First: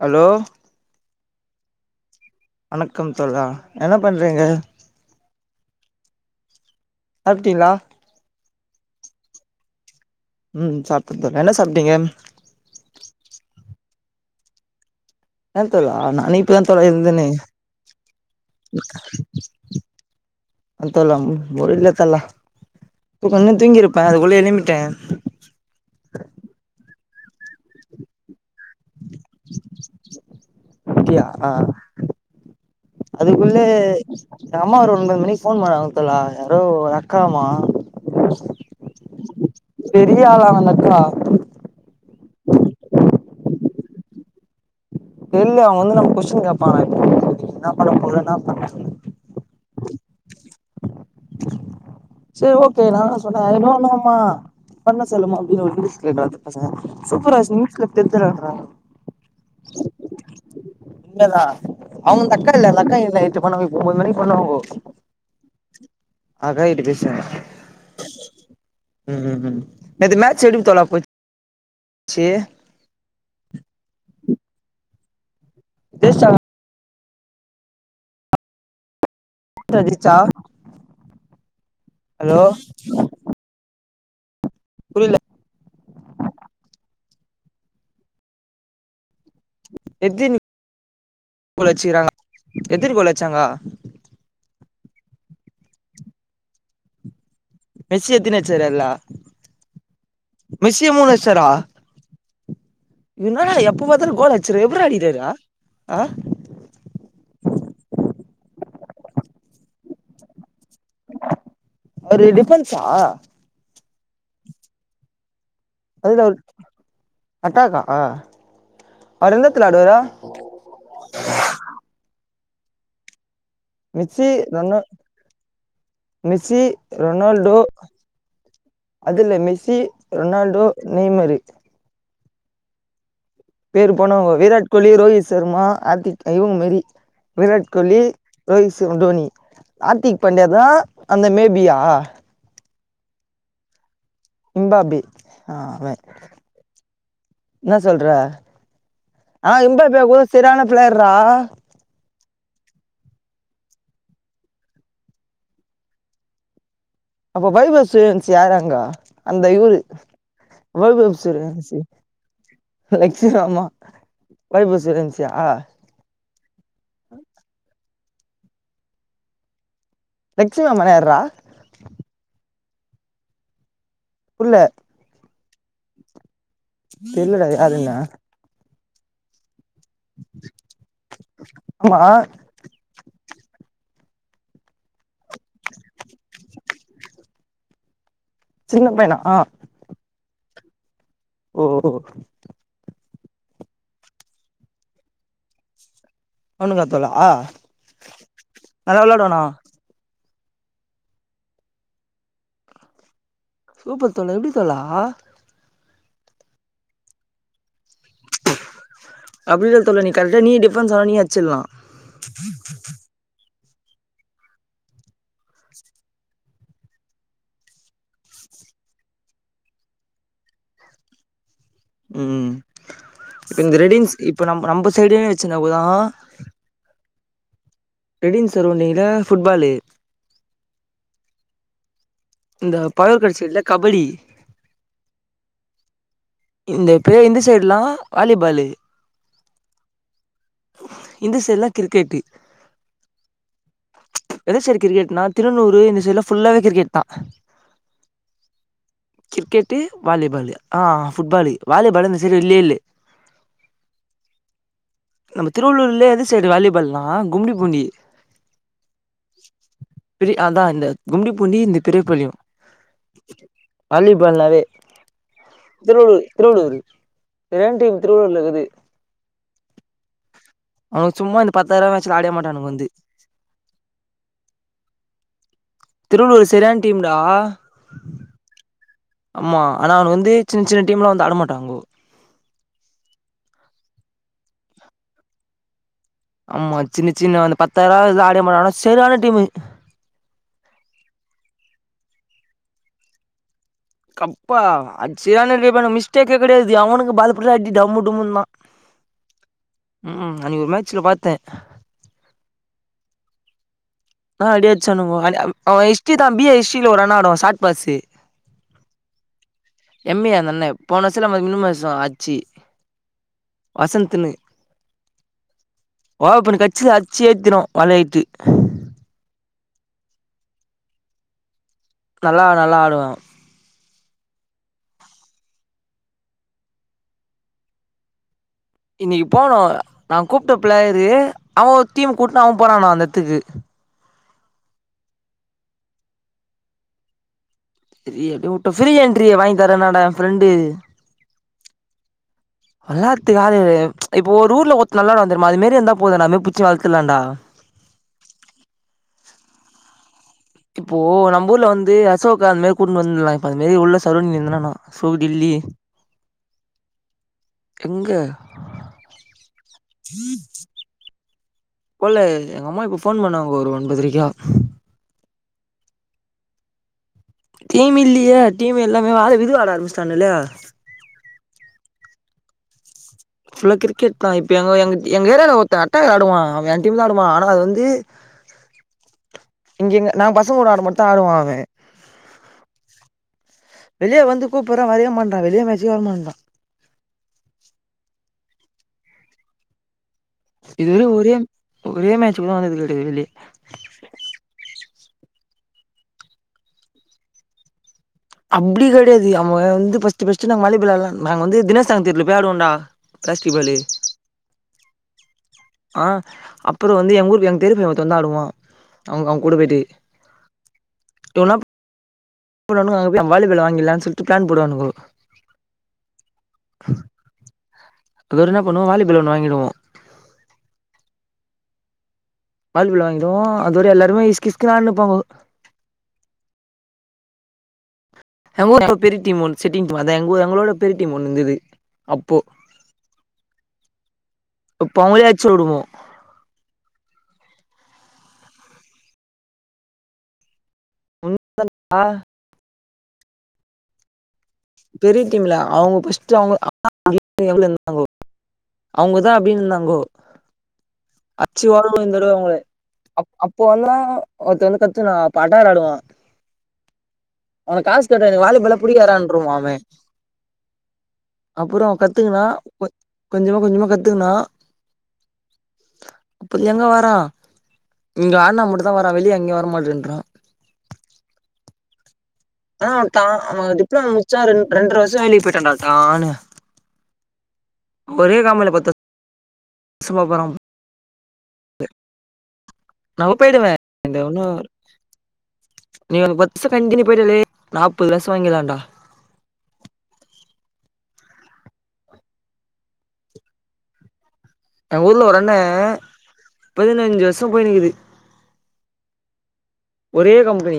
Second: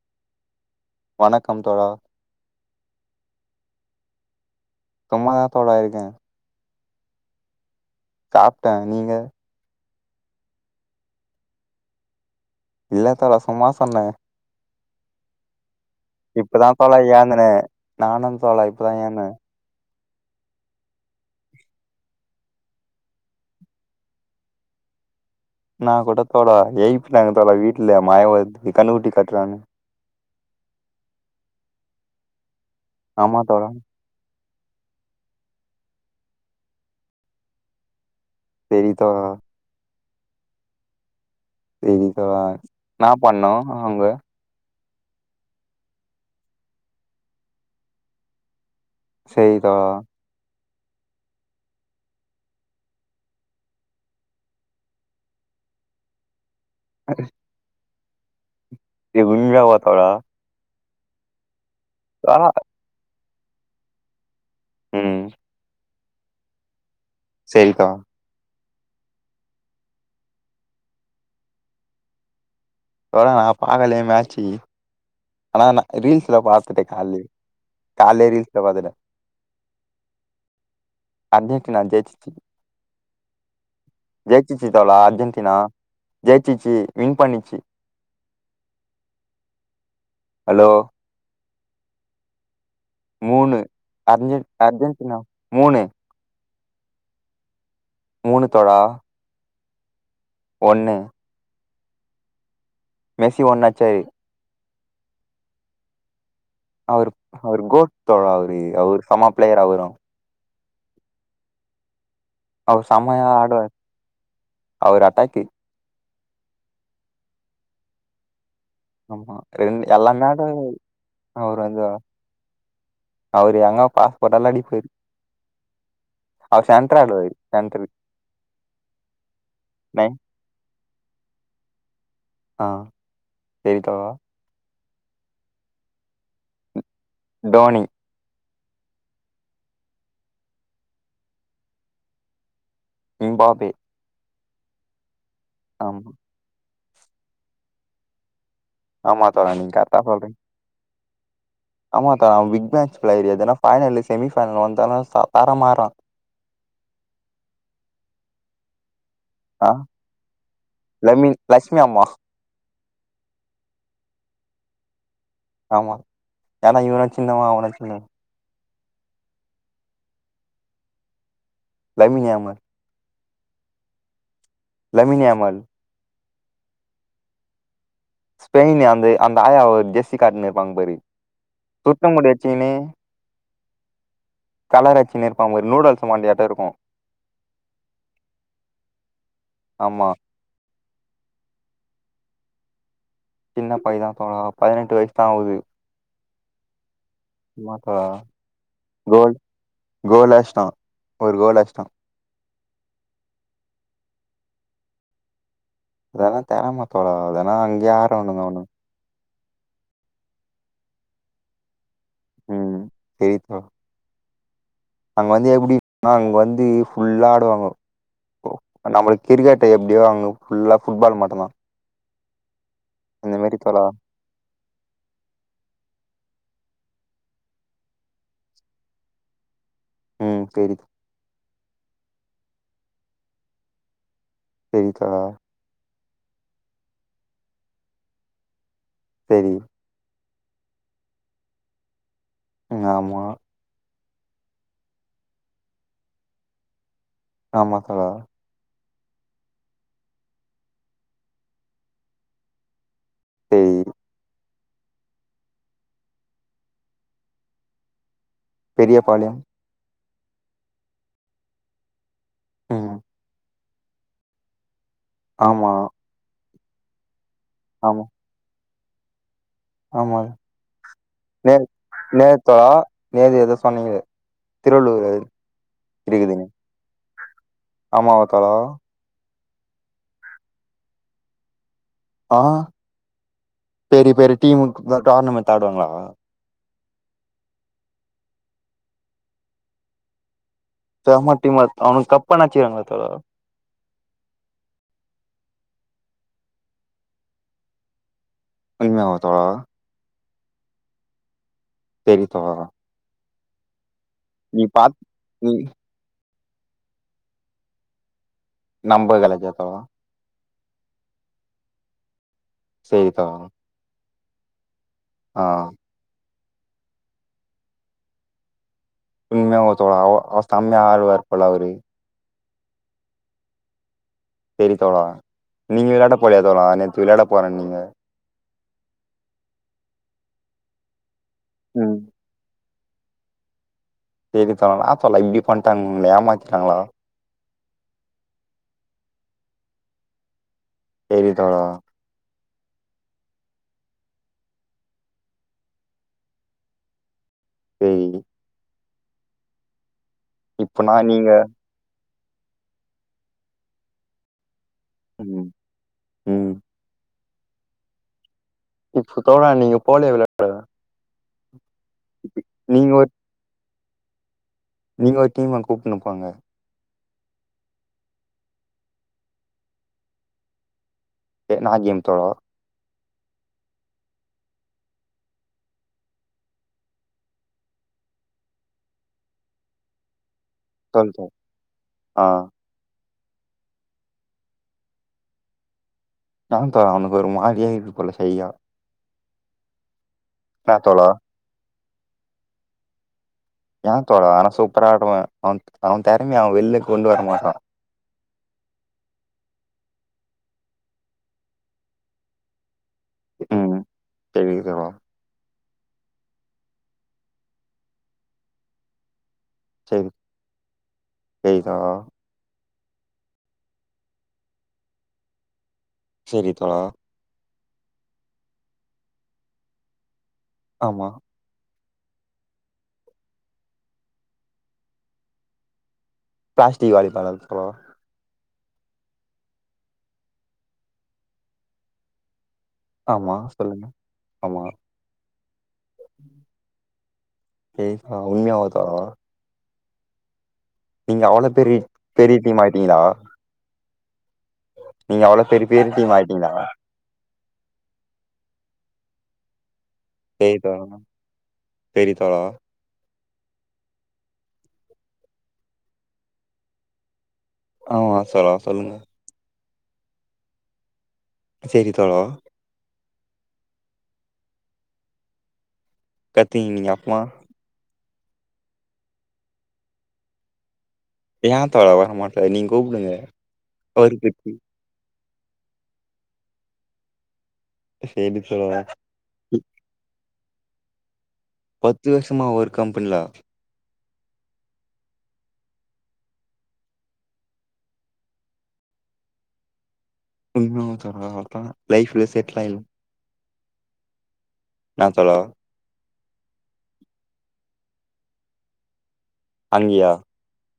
Hello வணக்கம் தோழா வணக்கம் தோழா என்ன பண்றீங்க சும்மாதா தோழா இருக்கே சாப்டிளா சாப்டே நீங்க ம் சாப்பிட்டே என்ன சாப்டீங்க இல்ல தோழா சும்மா சொன்னே என்ன தோழா நானே இப்பதா தோழா எந்தேனே நானு தோழா இப்பதா ஏந்தே தோழா முடியில தல கொஞ்சநேர தூங்கிருப்பே அதுக்குள்ளே எழும்பிட்டே நா கூட தோழா எய்ப்பினாங்க தோழா வீட்ல மய வருது கன்னுகுட்டி கட்றானு அப்டியா ஆமா அதுக்குள்ள தோழா எங்க அம்மா ஒரு ஒன்பது மணிக்கு போன் பண்ணாங்க தோழா யாரோ அக்காவா தெரியு தோழா பெரியாலா அந்த அக்கா தெரியு தோழா ன்னா பண்ணு அவுங்க தெர்ல அவங்க வந்து நம்ம கொஸ்டின் கேப்பாங்க என்ன பண்ண போற என்னா பண்ண சேரி தோழா சரி ஓகே நானு சொன்னே ஐ டோன் நோம்மா பண்ண சொல்லுமா அப்டின் இங்லீஸ்ல ரெண்டு வாத்து பேசினே சூப்பரா இங்கிலீஸ்ல டென்த் ரேங்கா எ உண்மயாவா தோழா இல்லா அவங்க தோழா அந்தக்கா இல்ல அந்த அக்கா இல்ல எட்டு பண்ணாங்க ஒம்பொது மணிக்கு போணாக்க போது ம் அக்காகிட்ட பேசுங்க சேரிக்கா ம் ம் ம் நேத்து மாட்ச் எப்படிங்க தோழா போச் சு தோழா நா பாகலயே மேச்சு ஆனா நா ஜெயிச்சாங்க ரீல்ஸ்ல பாத்துட்டே கால்லியே கால்லே ரீல்ஸ்ல பாத்துட்டே ஜெயிச்சா அர்ஜென்டினா ஜெய்ச்சிச்சு ஹலோ ஜெய்சிச்சு தோழா புரியல அர்ஜென்டினா ஜெய்சிச்சி வின் பண்ணிச்சு எத்தினி ஹலோ கோல் வச்சிக்கிறாங்க எத்தினி கோல் வச்சாங்க மூணு அர்ஜென் அர்ஜென்டினா மூணு மூணு மெஸ்சியத்தனச்சாரு தோழா அதுல்ல மெஸ்சியே ஒண்ணு மூணு அச்சாரா மெஸ்ஸி இதென்னடாது எப்ப ஒண்ணாச்சாரு பாத்தாலு கோல் அச்சுறு எப்பிர்றா அடிக்கிராரு. அ அ அவுருக் அவுரு கோட்தோ அவரு அவுர் சம பிளேயர் வரு. அவுருடிப் அவுர் சமயா ஆடுவார். அவுர் அட்டாக்கு. அதுத அவு அட்டாக்கா அ ஆமா ரெண்டு எல்லாமே அது அவுர் வந்து அவுரு ஏங்க மெஸ்ஸி பாஸ்போட்டல்லா ரொனா அடிப்பாரு. மெஸ்ஸி அவுர் சென்ட்ரா ஆடுவாரு ரொனால்டோ சென்ட்ரு. அதுல மெஸ்ஸி, ரொனால்டோ, நெய்மரு அ. பேரு போனவங்க விராட் கோலி, ரோஹித் சர்மா ஆர்த்திக் இவுங் மெரி விராட் டோனி கோலி ரோஹிஸ் இவ டோனி ஆர்த்திக் பாண்டியா தா அந்த மேபியா? இம்பாப்பே இம்பாபி ஆ அவ ஆமா என்ன சொல்ற? ஆமா தோழா ஆ நீங்க கரெக்டா இம்பாப்வே கூட சொல்றீங்க செரியான பிளேயர்ரா. ஆமா தல அவ பிக் மேச் பிளேயரு எதுனா ஃபைனல்ல செமிஃபைனல்ல வந்தானா சாதாரமா ஆட்றா. அப்ப வைப சூரியவன்சி யாரு அங்க? அந்த ஆ இவுரு வைபவ் லமீன் சூரியவன்சி. லட்சுமி அம்மா லக்ட்சுர் ஆமா வைபசூரயவன்சியா? ஆமா ஏனா இவுனு சின்னவ அவுனு சின்னவ. லக்சுமிராமானா யார்ரா? லமியமர் புர்ல. லமின் ஏமல் தெர்லடா யாருனு? ஸ்பெயின்ல அந்த அந்த ஆயா ஒரு ஜெஸ்ஸி காட்னுருப்பாங் பாரு ஆமா சுருட்ட முடி வெச்சுகினு. கலர் அச்சுகினு இர்பாங்க பாரு நூடுல்ஸ் மண்டையாட்டோ இருக்கு. சின்ன பையன ஆ ஆமா. ஓ ஓ. சின்ன பை தா‌ தோழா பதினெட்டு வயசு தா ஆவுது. அவுனுக்கா தோழா? ஆமா தோழா நல்லா கோல் விளாடுவானா கோல் ‌அச்ட்டா ஒரு கோல் அச்ட்டா. சூப்பர் தோழா எப்டி தோழா? அதெல்லா தெறம வேணா அங்கியே ஆறானுங்க அவுனுங்க அப்டி இல்ல தோழா நீ கரெக்டா நீ டிஃபரன்ஸ் ஆனா நீயு அச்சில்லா. தெரித் பா. அங்க வந்து எப்டினா அங்க வந்து ஃபுல்லா ஆடுவாங்கோ. ஒ நம்மளுக்கு கிரிக்கெட்ட எப்டியோ அங்க ஃபுல்லா ஃபுட்பால் மட்டுந்தா. ம் இப்போ இந்த தோழா ரெடின்ஸ் இப்போ நம் நம்ப சைடுன் வெச்சுனப்பதா ரெடின் சரவுண்டிங்ல ஃபுட்பாலு ம் தெரிது. இந்த பல் கடிச்சிட்ல கபடி தெரிது தோழா. இந்த பே இந்த சைட்லா வாலிபாலு. சரி இந்த சைட்ல்லா கிரிக்கேட்டு ஆமா எந்த சைடு கிரிக்கெட்னா திருநூறு இந்த சைட்ல ஃபுல்லாவே கிரிக்கேட் தா ஆமா [unintelligible] கிரிக்கேட்டு வாலிபாலு ஆ ஃபுட்பாலு வாலிபால் இந்த சேடு இல்லேலே ம் நம்ம திருவள்ளூர்லே எது சைடு வாலிபால்லா கும்டி பூண்டி பெரியபாளையம் அதா இந்த கும்டி பூண்டி இந்த பெரியபாளியு ம் வாலிபால்னாவே ஆமா திருவள்ளூர் திருவள்ளூரு [unintelligible] டீம் ஆமா திருவள்ளூர்ல இருக்குது ஆமா அவனுங்க சும்மா இந்த நே பத்தாயிரூவா மேட்ச்ல ஆடவே நேத்தா மாட்டானுங்க வந்து நேது எதோ சொன்னீங்களே திருவள்ளூர் திருவள்ளூர் சரியான டீம்டா ஆமா ஒருத்தரோ ஆமா ஆனா அவனுங்க வந்து சின்ன சின்ன டீம்லா வந்து ஆடமாட்டாங்கோ ஆஹ் பெரிய பெரிய டீமுக்குதா கார்னமெண்ட் ஆடுவாங்களா ஆமா சின்ன சின்ன அந்த பத்தாயிருவா ஆடே மாட்ட ஆனா சரியான டீம்மு செம்ம டீம் அவனுங்க கப்ப எத்னா அச்சிகிராங்களா தோழா கப்பா அட்ச்சியானில்லையோ மிஸ்டேக்கே கெடையாது எவனுக்கு பாலபுடி அடி டம்மு டும்முன் தா [unintelligible] ம்ஹும் அன்னிக்கு ஒரு மேட்சல பாத்த தெரித்தொவரா நா அப்டே பாத் அச்சானுங்கோ அ நீ அவ ஹிஸ்ட்ரி தா பி ஏ ஹி்ஸ்ட்ரில ஒரு அண்ணா ஆடுவ சாட் பாஸு நம்பகல ஜோத்தாவா எம் ஏ அந்தண்ண போன வருசத்துல நம்ம மினிமம் வருஷோ ஆச்சி சே த வசந்துனு ஆ ஓப்பன் கட்சி அச்சு ஏத்திரும் வலையிட்டு உண்மையா [unintelligible] அவ ஸ்தம்மியா ஆழ்வார் போல அவரு நல்லா நல்லா ஆடுவாங்க சரி தோழா நீங்க வெளாட போலயா தோழா நேத்து வெளாட போறன்னீங்க இன்னிக்கு போனூ நா கூப்ட்ட ப்ளயரு அவ ஒரு ம் டீம் கூட்னு அவ போறான்னா அந்த எத்துக்கு சரி தல வா தல இப்டி பண்ட்டாங்க உங்கள ஏமாத்திட்டாங்களா சரி அப்டே உட்ட ஃப்ரீஎன்ரிய வாங்கி தரன்னாட ஃப்ரெண்டு சரி தோழா வல்லாத்துக்கு ஆளு இப்போ ஒரு ஊர்ல ஒருத்த நல்லாடுவ தெர்மா அது மேரி இந்தா போது நாமே புச்சி வள்த்துலாண்டா பேய்ங் இப்ப நா இப்போ நீங்க நம்ம ஊர்ல வந்து அசோக் அந் மாரி கூட்னு வந்துலா இப்ப அது மேரி உள்ள சருணி இந்தனா என்ன சோ ம் டில்லி ம் எங்க இப்ப தோழா நீங்க போலியா விளாட போல எங்க அம்மா நீங்க இப்ப ஒரு ஃபோன் பண்ணாங்க ஒரு ஒன்பதிரைக்கா நீங்க ஒரு டீம் அங் கூப்னுபோங்க டீம் இல்லையே டீம் எல்லாமே வாழ விது வாட ஆரம்பிச்சிட்டானுல்ல தே நா கேம் தோ ஃபுல்லா கிரிக்கெட் தா இப்ப எங்க எங்க எங்க ஏரியால ஒருத்த அட்டாக்காடுவான் அவ என் டீம் தா ஆடுவா ஆனா அது வந்து இங்கெங்க நாங் பசங்கூட ஆடு மட்டூ தா சொல் ஆடுவோ தோழா ஆங ஆ வெளியே வந்து கூப்புற வரையே மாட்றா வெளியே மேச்கே வர மாட்றா நான் தா அவனுக்கு ஒரு மாரியா இருக்கு போல ஸைய்யா என்னா இது வெர தோழா ஒரே ஒரே மேட்சு கூட வந்தது கெடையாது வெளியே ஏ தோழா ஆனா சூப்பரா ஆடுவா அவன் அவன் தெறமய அவன் வெள்ளயே கொண்டு வர மாட்றா அப்டி கெடையாது அவ வந்து ஃபர்ஸ்டு ஃபர்ஸ்டு நாங் வாலிபால் ஆட்லான் நாங்க வந்து தினசாங் தெருவுல போய் ஆடுவோண்டா ப்ளாஸ்டிக்பாலு ம் சேரி தோழா ஆ அப்புறொ வந்து எங்கஊருக்கு எங்க தெரு பைய ஒருத்த வந்து ஆடுவா அவுங் அவுங்க கூட பேயிட்டு சேரி இவல்லா சேரி தோழா ன்னா பண்ணுவானுங்க அங்க போய் வாலிபால வாங்கிலான் சொல்ட்டு பிளான் போடுவானுங்கோ செரி தோழா அதுவர என்னா பண்ணுவோ வாலிபால் ஒன்னு வாங்டுவோ ஆமா வாலிபால் வாங்கிடுவோ அதோட எல்லாருமே இஸ்க்கிஸ்க்குனு ஆடினிப்பாங்கோ ப்ளாஸ்டிக் வாளி [unintelligible] ப்ரோ எங்க ஊரு பெரிய டீம் ஒன்னு செட்டிங் [unintelligible] எங்களோட பெரிய டீம் ஒன்னு இருந்துது அப்போ ஆமா சொல்லுங்க ஆமா இப்போ அவுங்களயே அச்சி ஓடவுடுவோ ஏய் பா உண்மையாவுதா நீங்க அவ்ளோ பெரிய ஆ பெரிய டீம் ஆயிட்டீங்களா பெரிய நீங்க அவ்ளோ டீம்ல பெரிய அவுங்கோ டீம் ஃபர்ஸ்டு ஆயிட்டீங்களா அவுங்க [unintelligible] இருந்தாங்கோ அவுங்கதா அப்டின்னு இருந்தாங்கோ பேய் கவனமா அச்சி ஓடவுடனு இந்தடவ அவுங்கள அப் அப்போ வந்தனா ஒருத்த வந்து கத்து நா பாட்டா விளாடுவோ அவன காஸ் ஆமா கேட்டா எனக்கு தோழா வாலிபாலே சொல்லுங்க புடிக்காதுடான் வுட்ருவோம் மாமே அப்புறோ சரி தோழா கத்துகினா கொஞ்சமா கொஞ்சமா கத்துகினா புள்ளய கத்திங்க எங்க நீங்க அப்மா வாரான் இங்க ஆட்ணா மட்டு தா வாரான் வெளியே எங்கயும் வர மாட்டேன்றா ஏ தோழா வரமாற் ஆ அத்தா அவன் டிப்ளமா முட்ச்சா பத்தி ரெண் ரெண்டர வர்ஷம் வேலக்கி போயிட்டான்டா டான்னு சேரி தோழா சும்மா போறோம் பத்து வருஷமா ஒரு கம்பெனில நா உ பேயிடுவே இது ஒன்னு நீ ஒரு பத்துஷொ கண்டினியு போயிட்டலே நாப்பது வருஷொ வாங்கிலாண்டா இன்னு [unintelligible] லைஃப்ல செட்லு ஆயிரு என்னா எங்க ஊர்ல தோழா ஒரு அண்ண பதினஞ்சு வருஷொ போயினுகுது அங்கியா ஒரே கம்பெனி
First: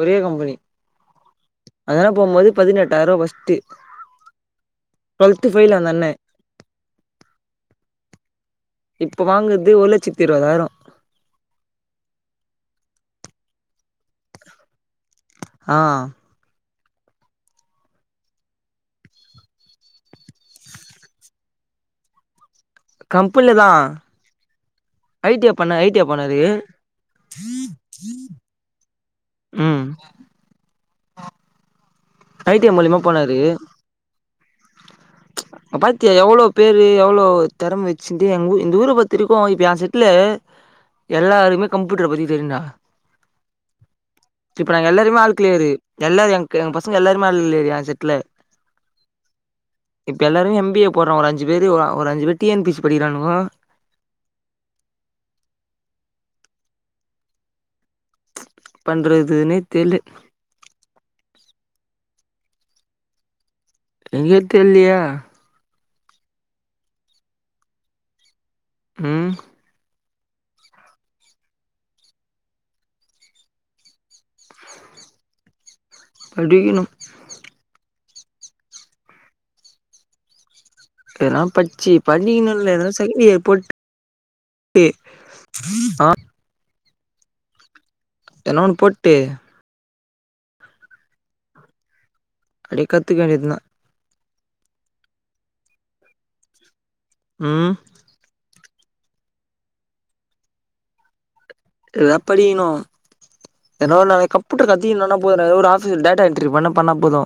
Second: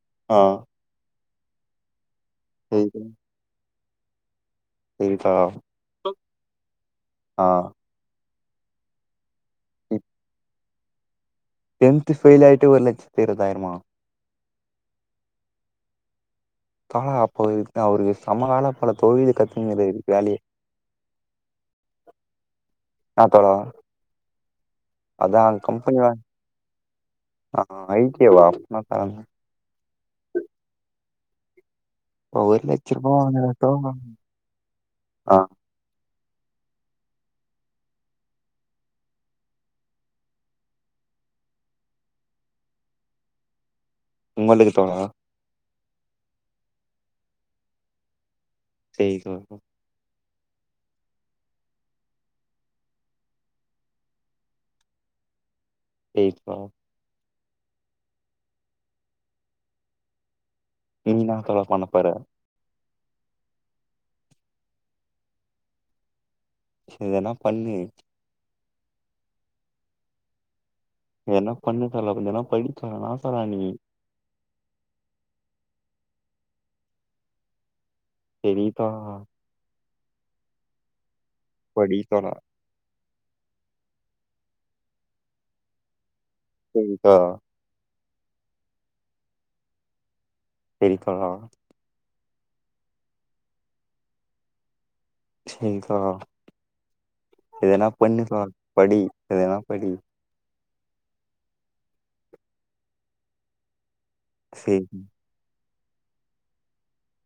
ஒரே ஆ கம்பெனி அதனால போம்போது சரி பதினெட்டாயரூவா ஃபஸ்டு ஏய்ஃபா ஃபெயில் அந்த அண்ணே [unintelligible] ஆ இப்போ வாங்குறது ஒரு லட்சத்தி இருவதாயிரோ டென்த் ஃபெயில் ஆயிட்டு ஒருலட்சத்து இருவதாயிரமா ஆ பா அப்போ அவரு அவருக்கு செமவேல போல தொழில கத்துன்னுருக்குறாரு வேலைய ஆ தோழா கம்பெனில தான் அதா கம்பெனி ஐ பண்ணாரு ஆ ஐ டி யேவா அப்பனா கெளம்புங்க ம் இப்ப ஐ டி ஐ ஒருலட்ச மூலியமா ரூபா போனாரு வாங்கற டோ நம் அப்ப பாத்தியா எவ்ளோ பேரு எவ்ளோ திறம வெச்சுட்டு எங்க இந்த ஊர பொறுத்த வரைக்கு இப்போ எயே செட்ல எல்லாருக்குமே கம்ப்யூட்டர பத்தி தெரியுடா இப்ப உங்களுக்கு நாங்க தோழா எல்லாருமே ஆள் க்ளியரு, எல்லா எங்க பசங்க எல்லாருமே ஆள் க்ளியரு எயே செட்ல சேரி தோழா இப்ப எல்லோருமே எம் பி ஏ போடுறோ ஒரு அஞ்சு பேரு ஒர் ஒரு அஞ்சு பேர் டி என் பி சி படிக்கிறானுங்கோ எய்த் தா பண்றதுன்னே தெர்லே நீனா தோழா பண்ணப் போற எனகே தெல்லியே சேர் எதனா பண்ணு ம் எதனா பண்ண தோழா கொஞ்சனா படித் தோழா நா தோழா நீ படிக்கணும் செரி தோழா எனா பச்சி படி தோழா படிக்கனுல்ல எதனா தெர்லியே போட்டு ஆ செரி தோழா என்னா ஒன்னு போட்டு செரி தோழா அப்டியே கத்துக்க வேண்டியதுனா செரி தோழா, ம் எதனா பண்ணு தோழா படி எதனா படி எதனா படிக்கணு எதான ஒன் நா கம்ப்யூட்டர் செரி கத்திக்கினோனா போதுடா எதோ ஒரு ஆஃபிஸ்ல டேட்டா என்ட்ரி பண்ண பண்ணா போது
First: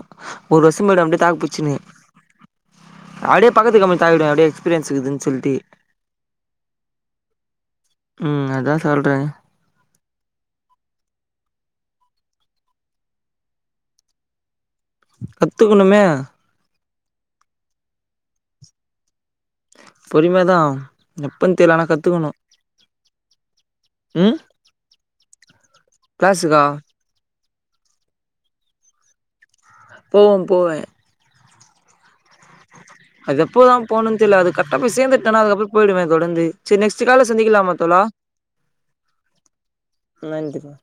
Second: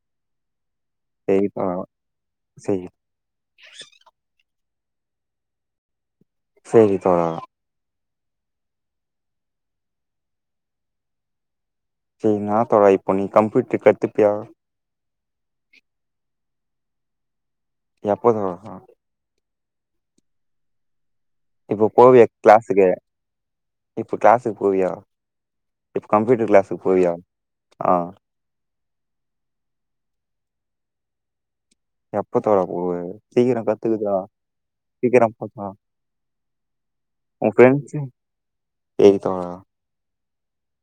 ஒரு வருஷோ போய்டோ அப்டியே செரி தாக்புட்சினு தோழா செரி அப்டியே பக்கத்து கம்பெனிக்கு தாவிடுவே அப்டியே எக்ஸ்பீரியன்ஸ் இருக்குதுன்னு சொல்லிட்டு சேரி தோழா ம் அதா சொல்றே சேரி நா தோழா இப்போ நீ கம்ப்யூட்டரு கத்துப்பியா கத்துக்கணுமே எப்போ தோழா பொறுமையா தா இப்போ போவியே கிளாஸுக்கு இப்போ ம் க்ளாஸுக் போவியா இப்ப கம்ப்யூட்டர் கிளாஸுக்கா கிளாஸுக்கு போவியா அ போவே போவே எப் அது எப்போதா போணும்னு தெர்ல அது கரெட்டா போயி சீக்கிரம் சேந்துட்டேனா போ தோழா அதுக்கப்புறம் போயிடுவே தொடர்ந்து சேரி நெக்ஸ்டு கால்ல சந்திக்கலாமா தோழா எய்த்து வாங்குனா நன்றிங்க